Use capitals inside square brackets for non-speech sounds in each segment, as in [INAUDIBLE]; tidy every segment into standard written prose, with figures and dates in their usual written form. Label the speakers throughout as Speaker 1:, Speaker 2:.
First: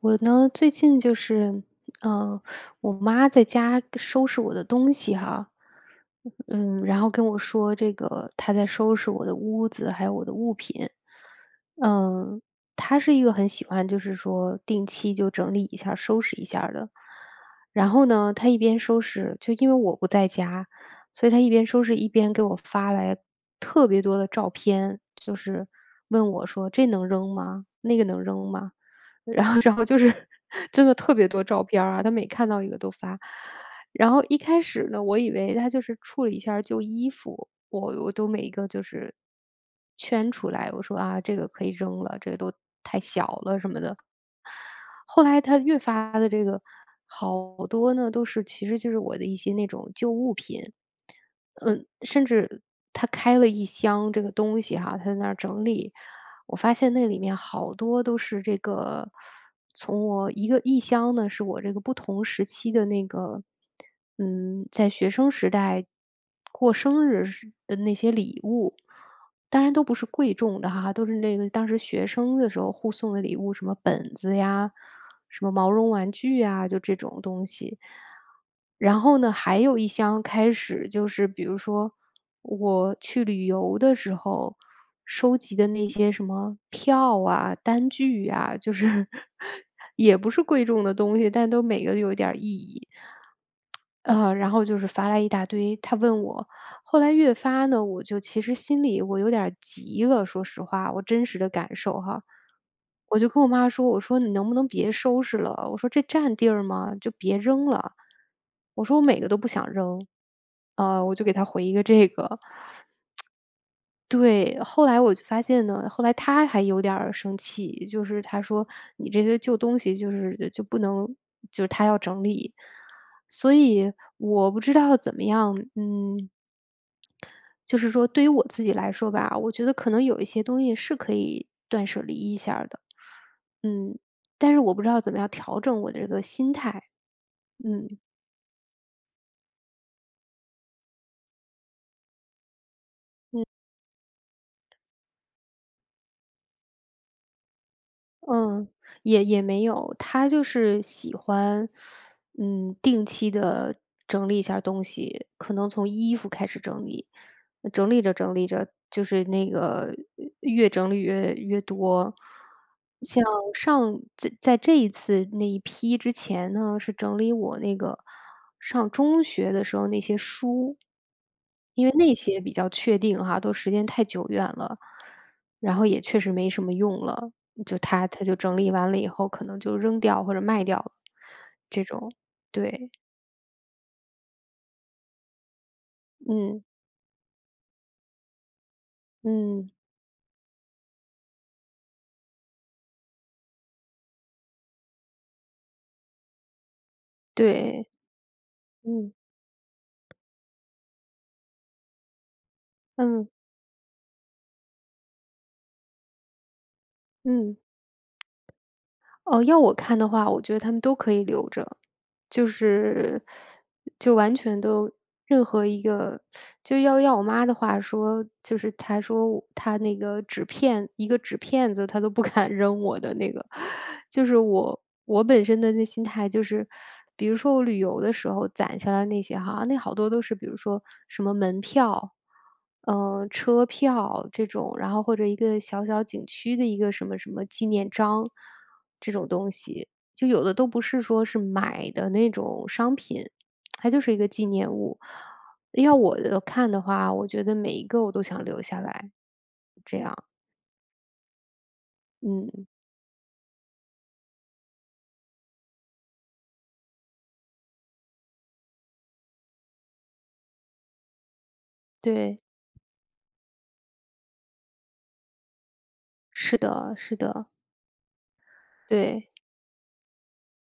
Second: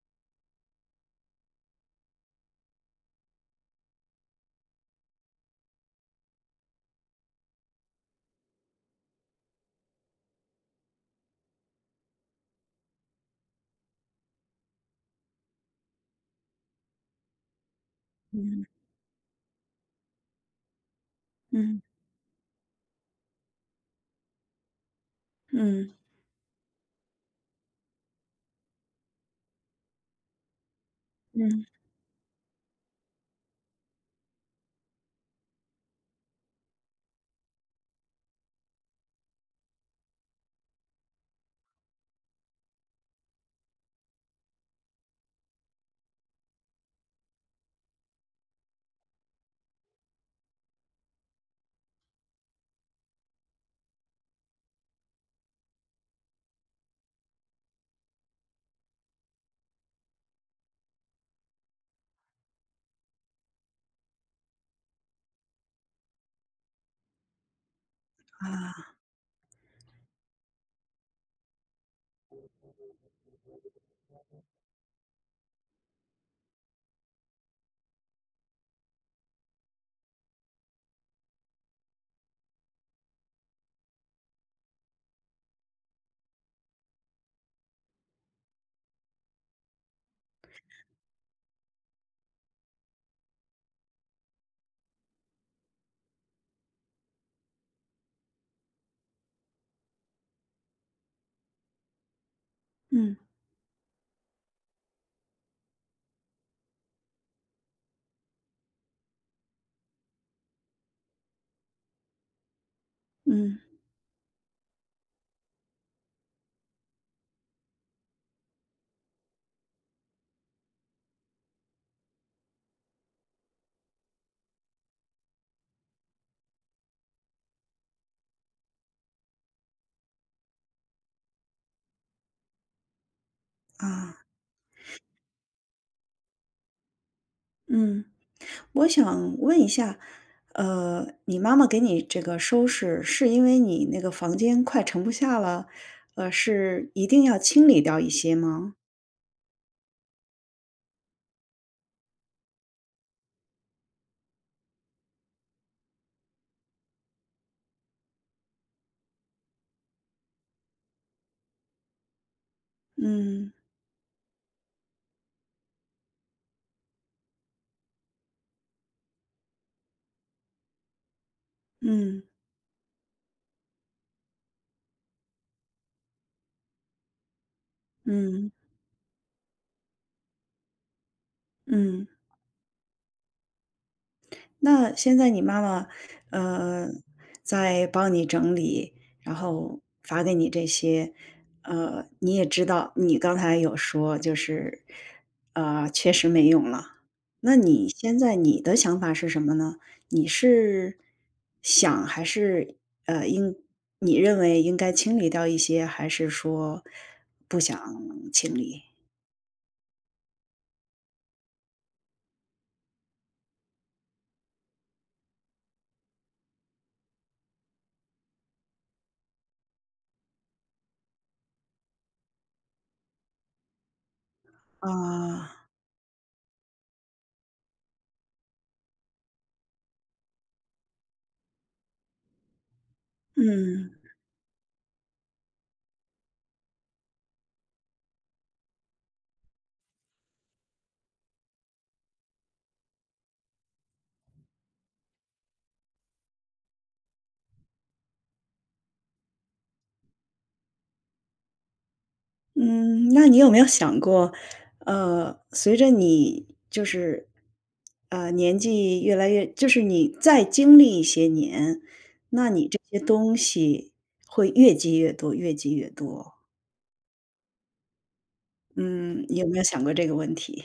Speaker 1: 我呢，最近就是，嗯，我妈在家收拾我的东西哈，嗯，然后跟我说这个她在收拾我的屋子，还有我的物品。嗯，她是一个很喜欢就是说定期就整理一下儿收拾一下儿的。然后呢，她一
Speaker 2: 嗯
Speaker 1: 边收拾，就因为我不在家，所以她一边
Speaker 2: 嗯
Speaker 1: 收拾一边给我发来特别多的照片，就是
Speaker 2: 嗯
Speaker 1: 问我说：“这能扔吗？那个能扔吗？”然后就是 [LAUGHS] 真的特别多照
Speaker 2: 嗯，
Speaker 1: 片儿啊，他每看到一个都发。然后一开始呢，我以为他就是处理一下儿旧衣服，我都每一个就是圈出来，我说：“啊，这个可以扔了，这个都太小了什么的。”后来他越发的这个好多呢，都是其实就是我的一些那种旧物品，嗯，甚至他开了一箱这个东西哈，他在那儿整理。我发现那里面好多都是这个，从我一个异乡呢，是我这个不同时期的那个，在学生时代过生日时的那些礼物，
Speaker 2: 啊，
Speaker 1: 当然都不是贵重的哈，都是那个当时学生的时候互送的礼物，什么本子呀，什么毛绒玩具呀，就这种东西。然后呢，还有一箱开始就是比如说我去旅游的时候收集的那些什么票啊、单据啊，就是 [LAUGHS] 也不是贵重的东西，但都每个有一点儿意义。然后就是发来一大堆，他问我，后来越发呢，我就其实心里我有点儿急了，说实话，我真实的感受哈，
Speaker 2: 嗯
Speaker 1: 我就跟我妈说，我说你能不能别收拾了？我说这占地儿吗？就别扔了。我说我每个都不想扔，我就给他回一个这个，
Speaker 2: 嗯
Speaker 1: 对，后来我就发现呢，后来他还有点儿生气，就是他说：“你这些旧东西就是就不能”就是他要整理。所以我不知道怎么样，就是说对于我自己来说吧，我觉得可能有一些东西是可以断舍离一下儿的，嗯，
Speaker 2: 啊，
Speaker 1: 但是我不知道怎么样调整我的这个心态，嗯。
Speaker 2: 嗯，我想问一下，你妈妈给你这个收拾，是因为你那个房间快盛不下了，是一定要清理掉一些
Speaker 1: 嗯，
Speaker 2: 吗？
Speaker 1: 也没有，他就是喜欢，定期的整理一下儿东西，可能从衣服开始整理。整理着整理着，就是那个越整理越多。像
Speaker 2: 嗯
Speaker 1: 上在这一次那一批之前呢，是整理我那个上中学的时候那些书，因为那
Speaker 2: 嗯
Speaker 1: 些比较确定哈，都时间太久远了，然后也确实没什么用了，就它就
Speaker 2: 嗯
Speaker 1: 整理完了以后，可能就扔掉或者卖掉了，这
Speaker 2: 嗯。
Speaker 1: 种，对，
Speaker 2: 那现在你妈妈，
Speaker 1: 嗯
Speaker 2: 呃，在帮你整理，然
Speaker 1: 嗯，
Speaker 2: 后发给你这些，你也知道，你刚才有说就是，确实没用了。那
Speaker 1: 对，
Speaker 2: 你现在你的想法
Speaker 1: 嗯
Speaker 2: 是什么呢？你是想还是呃
Speaker 1: 嗯
Speaker 2: 应你认为应该清理掉一些，还是说
Speaker 1: 嗯。
Speaker 2: 不想清理？
Speaker 1: 哦，要我看的话，我觉得他们都可以留着。就是就完全都任何一个就要我妈的话说，就是她说我她那个纸片一个纸片子她都不 [LAUGHS] 敢扔我的那个。就是我本
Speaker 2: 啊，
Speaker 1: 身的那心态就是，比如说我旅游的时候攒下来那些哈，那好多都是比如说什么门票，车
Speaker 2: 嗯。
Speaker 1: 票这种，然后或者一个小小景区的一个什么什么纪念章这种东西。就有的都不是说是买的那种商品，它就是一个纪念物。要我的看的话，我觉得每一个我都想留下来，这样，嗯，
Speaker 2: 嗯，那你有没有想过，随着你就是，年纪越来越，就是你再经历一些年，
Speaker 1: 对，
Speaker 2: 那你这些东西会越积越多，越积越多。
Speaker 1: 是的，是的，
Speaker 2: 嗯，
Speaker 1: 对。
Speaker 2: 你有没有想过这个问题？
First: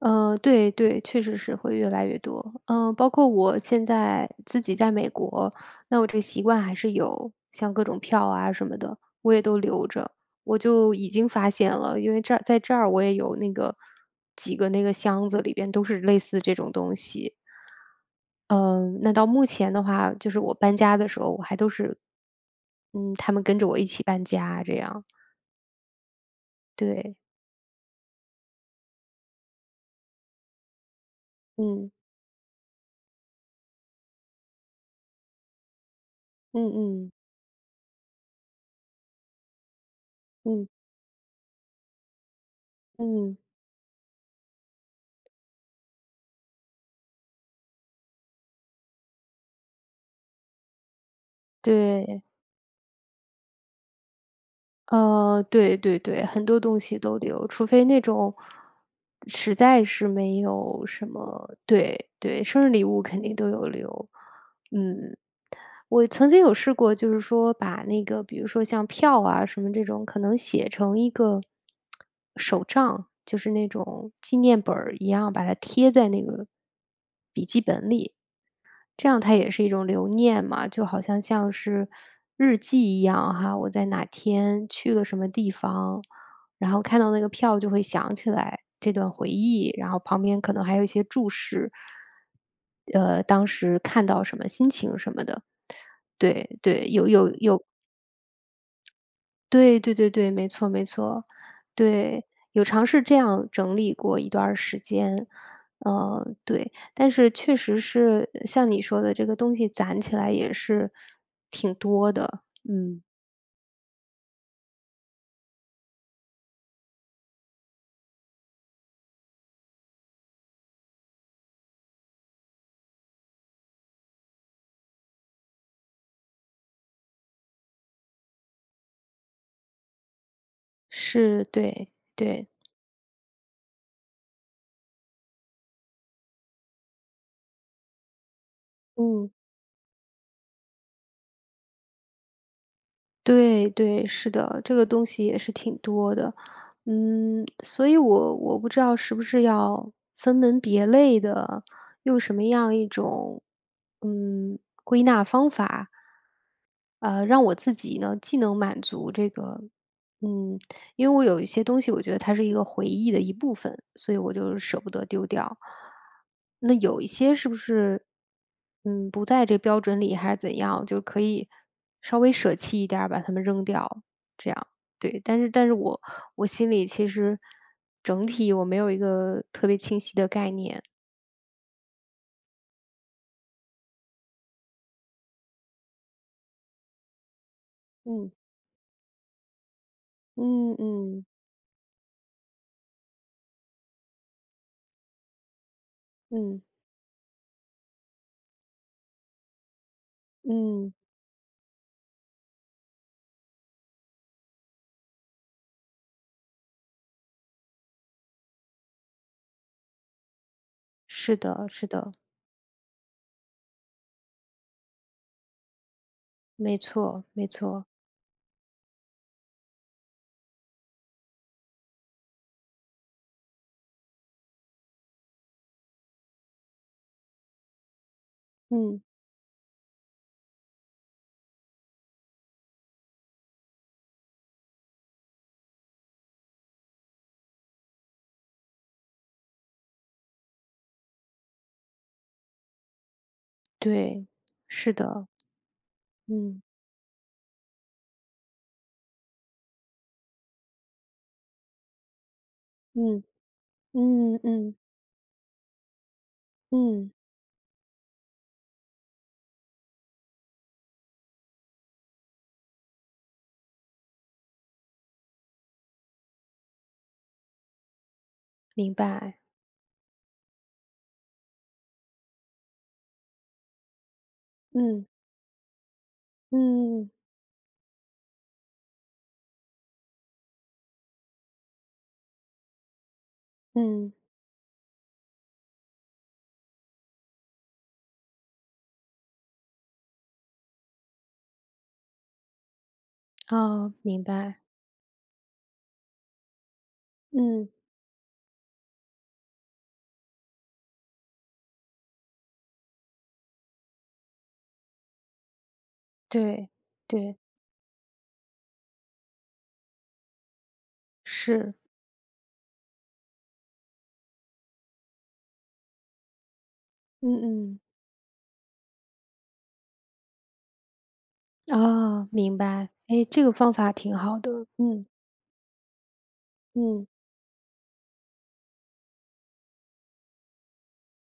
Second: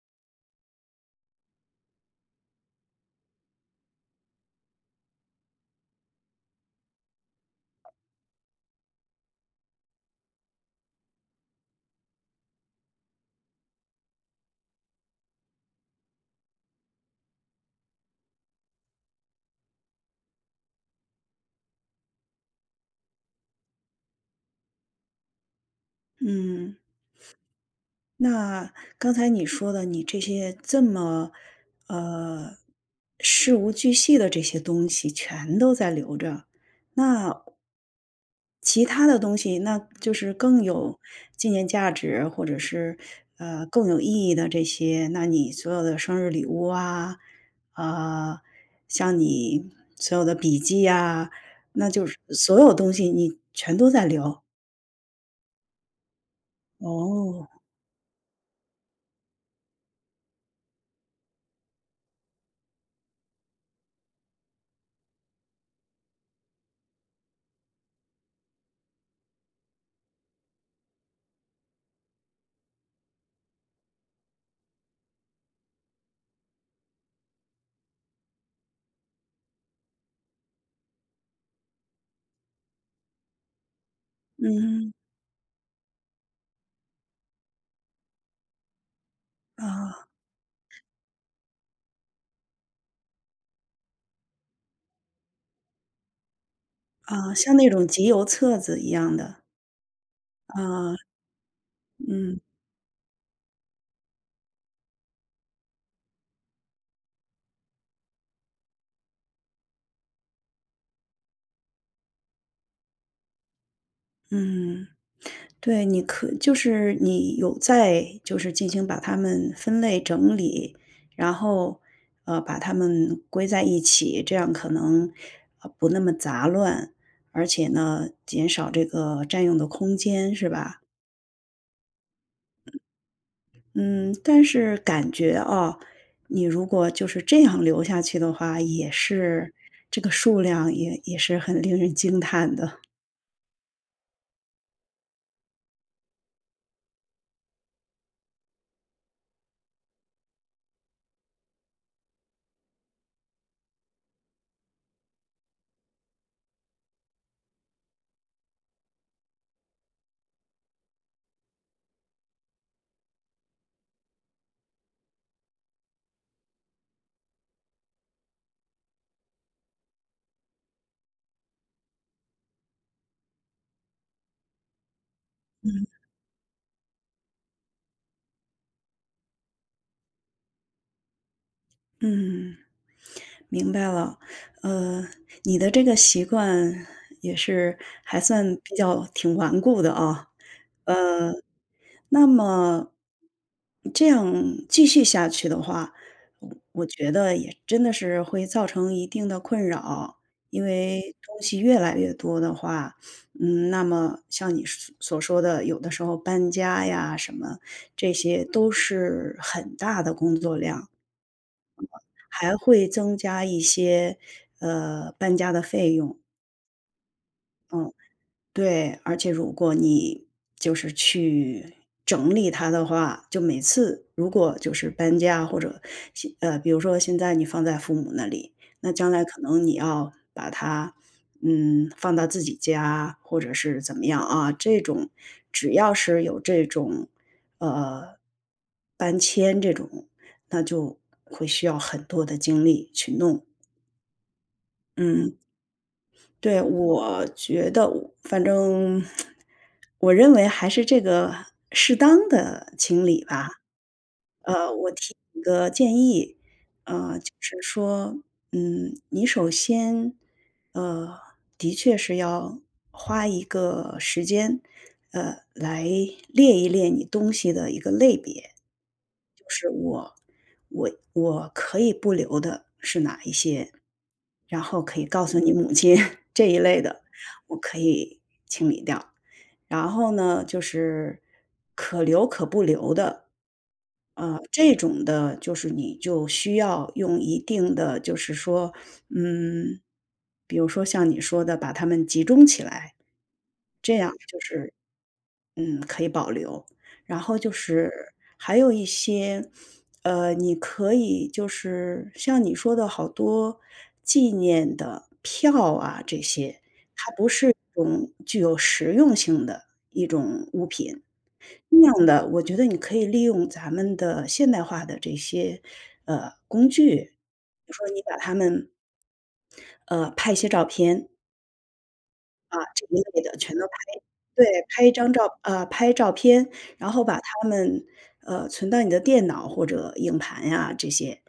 Speaker 1: 对对，确实是会越来越多。嗯，包括我现在自己在美国，那我这个习惯还是有，像各种票啊什么的，我也都留着。我就已经发现了，因为这儿在这儿我也有那个几个那个箱子里边都是类似这种东西。嗯，那到目前的话，就是我搬家的时候，我还都是，嗯，他们跟着我一起搬家这样。
Speaker 2: 嗯。
Speaker 1: 对，
Speaker 2: 那刚才你说的，你这些这么，
Speaker 1: 嗯
Speaker 2: 呃，事无巨细的这些东西全都在留着，
Speaker 1: 嗯嗯
Speaker 2: 那其他的东西，那就是更
Speaker 1: 嗯
Speaker 2: 有纪念价值，或者是
Speaker 1: 嗯，
Speaker 2: 更有意义的这些，那你所有的生日礼物啊，啊、像你所有的笔记呀、那就是
Speaker 1: 对。
Speaker 2: 所有东西你全都在留。
Speaker 1: 对对对，很多东西都留，
Speaker 2: 哦，
Speaker 1: 除非那种实在是没有什么对对，生日礼物肯定都有留。嗯，我曾经有试过，就是说把那个，比如说像票啊什么这种，可能写成一个手账，就是那种纪念本儿一样，把它贴在那个笔记本里。这样它也是一种留念嘛，就好像是日记一样哈，我在哪天
Speaker 2: 嗯
Speaker 1: 去了什么地方，然后看到那个票就会想起来这段回忆，然后
Speaker 2: 啊。
Speaker 1: 旁边可能还有一些注释，当时看到什么心情什么的。对对，有有
Speaker 2: 啊，像
Speaker 1: 有
Speaker 2: 那种集邮册子一样的，
Speaker 1: 对对对对，没错没
Speaker 2: 啊，
Speaker 1: 错。对，
Speaker 2: 嗯，
Speaker 1: 有尝试这样整理过一段儿时间。对，但是确实是像你说的，这个东西攒起来也是挺多的。嗯，
Speaker 2: 嗯，对，就是你有在就是进行把它们分类整理，然后，把它们归在一起，这样可能，不那么杂乱，而且呢，减少这个占用的空间，是吧？
Speaker 1: 是，对，对，
Speaker 2: 嗯，但是感觉啊，你如果就是这样留下去的话，也
Speaker 1: 嗯。
Speaker 2: 是这个数量也是很令人惊叹的。
Speaker 1: 对对，是的，这个东西也是挺多的，嗯，所以我不知道是不是要分门别类的，用什么样一种，嗯，归纳方法，让我自己呢既能满足这个嗯，因为我有一些东西，我觉得它是一个回忆的一部分，所以我就舍不得丢掉。那有一些是不是，嗯，不在这标准里，还是怎样，就可以稍微舍弃一点儿，把它们扔掉，这样。对，但是我我心里其实整体我没有一个特别清晰的概念。
Speaker 2: 嗯。明白了，呃，你的这个习惯也是还
Speaker 1: 嗯
Speaker 2: 算比较挺顽固的啊，
Speaker 1: 嗯嗯
Speaker 2: 呃，那么这样继续下去的话，我
Speaker 1: 嗯
Speaker 2: 我觉得也真的是会造成一定的困扰，因
Speaker 1: 嗯，
Speaker 2: 为东西越来越多的话，嗯，那么像你所说的，有的时候搬家呀什么，这些都是很大的工作量。
Speaker 1: 是的，是的，
Speaker 2: 还会增加一些，搬家的费用，
Speaker 1: 没错没错，
Speaker 2: 嗯，对。而且如果你就是去整理它的话，就每次如果就是搬家或者比如说现在你放在父母那里，那
Speaker 1: 嗯，
Speaker 2: 将来可能你要把它，嗯，放到自己家或者是怎么样啊，这种只要是有这种，呃，搬迁这种，那就会需要很多的精力去弄。
Speaker 1: 对，是的，
Speaker 2: 嗯，对，
Speaker 1: 嗯
Speaker 2: 我觉得我反正我认为还是这个适当的情
Speaker 1: 嗯。
Speaker 2: 理吧。
Speaker 1: 嗯嗯
Speaker 2: 我提一个建议，
Speaker 1: 嗯，
Speaker 2: 就是说，嗯，你首先，呃，的确是要花一个时间，来列一列你东西的一个类别。
Speaker 1: 明白，
Speaker 2: 就是我可以不留的是哪一些，然后可
Speaker 1: 嗯
Speaker 2: 以告诉你母亲 [LAUGHS] 这一类的，
Speaker 1: 嗯
Speaker 2: 我可以清理掉。然后呢，就是可留可不留的，
Speaker 1: 嗯，
Speaker 2: 这种的，就是你就需要用一定的，就是说，嗯，比如说像你说的，把它们集中起来，
Speaker 1: 哦，
Speaker 2: 这样
Speaker 1: 明
Speaker 2: 就
Speaker 1: 白，
Speaker 2: 是嗯，可以保留。然后就
Speaker 1: 嗯，
Speaker 2: 是还有一些，你可以就是像你说的好多纪念的票啊这些，
Speaker 1: 对
Speaker 2: 它不
Speaker 1: 对，
Speaker 2: 是一种具有实用性的一种物品。
Speaker 1: 是，
Speaker 2: 那样的，我觉得你可以利用咱们的现代化的这些，工具，比
Speaker 1: 嗯
Speaker 2: 如
Speaker 1: 嗯，
Speaker 2: 说你把它们，拍一些照片，
Speaker 1: 哦，明
Speaker 2: 啊，这
Speaker 1: 白，
Speaker 2: 一类
Speaker 1: 哎，
Speaker 2: 的
Speaker 1: 这个
Speaker 2: 全都拍
Speaker 1: 方法挺好
Speaker 2: 对，
Speaker 1: 的，嗯
Speaker 2: 拍照片，然后
Speaker 1: 嗯，
Speaker 2: 把它们，存到你的电脑或者硬盘呀这些。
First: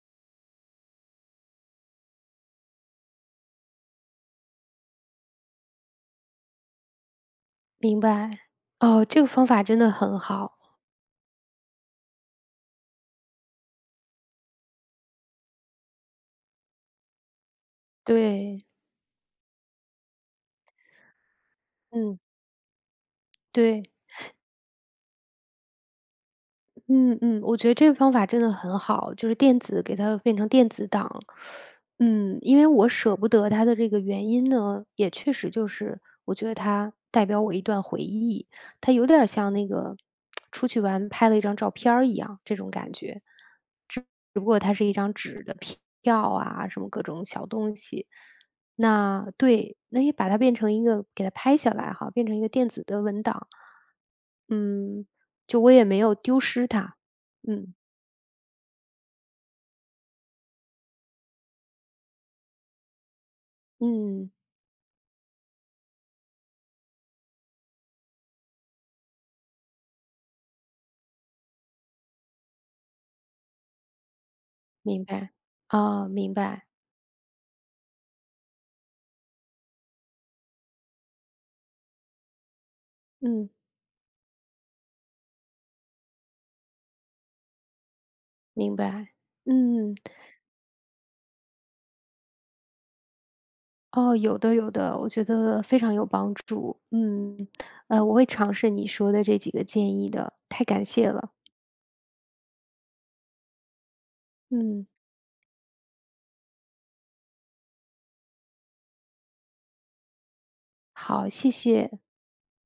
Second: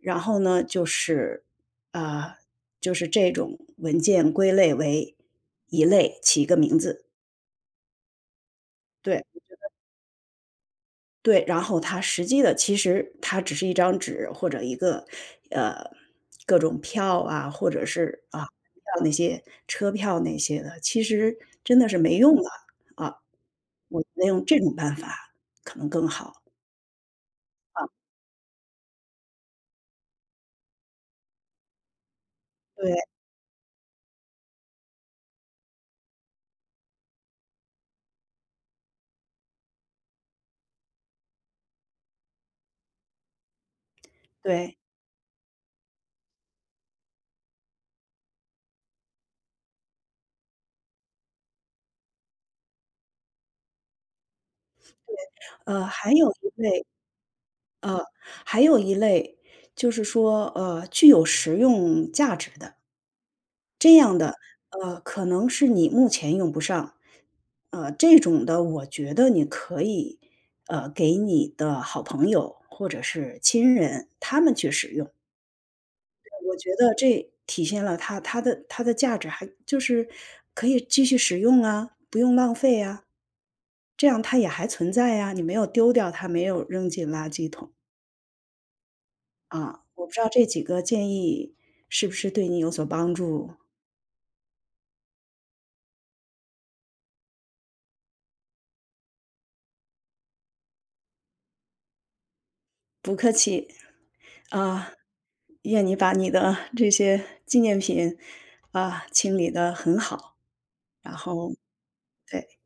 Speaker 2: 然后呢，就是啊，就是这种文件归类为一类，起一个名字。
Speaker 1: 明白，哦，这
Speaker 2: 对，
Speaker 1: 个方法真的很好，
Speaker 2: 对，然后它实际的其实它只是一张纸或者一个，呃，各种票啊，或者是，啊，
Speaker 1: 对，
Speaker 2: 票那些车票那些的，其实真的是没
Speaker 1: 嗯，
Speaker 2: 用的，啊。
Speaker 1: 对。
Speaker 2: 我觉得用这种办法可能更好。
Speaker 1: 嗯嗯，我觉得这个方法真的很好，就是电子给它变成电子档。嗯，因为我
Speaker 2: 对
Speaker 1: 舍不得它的这个原因呢，也确实就是我觉得它代表我一段回忆，它有点儿像那个出去玩拍了一张照片儿一样这种感觉，只不过它
Speaker 2: 对，
Speaker 1: 是一张纸的票啊，什么各种小东西。那对，那也把它变成一个给它拍下来哈，变成一个电子的文档。嗯，就我也
Speaker 2: 呃，
Speaker 1: 没
Speaker 2: 还
Speaker 1: 有
Speaker 2: 有
Speaker 1: 丢
Speaker 2: 一
Speaker 1: 失
Speaker 2: 类
Speaker 1: 它。嗯。
Speaker 2: 呃，还有一类就是说，具有实用价值的，这样
Speaker 1: 嗯，
Speaker 2: 的，可能是你目前用不上，这种的我觉得你可以，给你的好朋友或者是亲人，他们去使
Speaker 1: 明
Speaker 2: 用。
Speaker 1: 白。哦，明
Speaker 2: 我
Speaker 1: 白，
Speaker 2: 觉得这体现了它的价值还就是可以继续使用啊，不用浪费啊。
Speaker 1: 嗯，
Speaker 2: 这样它也还存在呀，你没有丢掉它，没有扔进垃圾桶，
Speaker 1: 明白。
Speaker 2: 啊。
Speaker 1: 嗯，
Speaker 2: 我不知道这几个建议是不是对你有所帮助？
Speaker 1: 哦，有的有的，我觉得非常有帮助。嗯，我会尝试你说的这几个建议的，太感谢了。
Speaker 2: 不客气，
Speaker 1: 嗯，
Speaker 2: 啊，愿你把你的这些纪念品，啊，清理得很好，然
Speaker 1: 好，谢
Speaker 2: 后
Speaker 1: 谢。
Speaker 2: 对。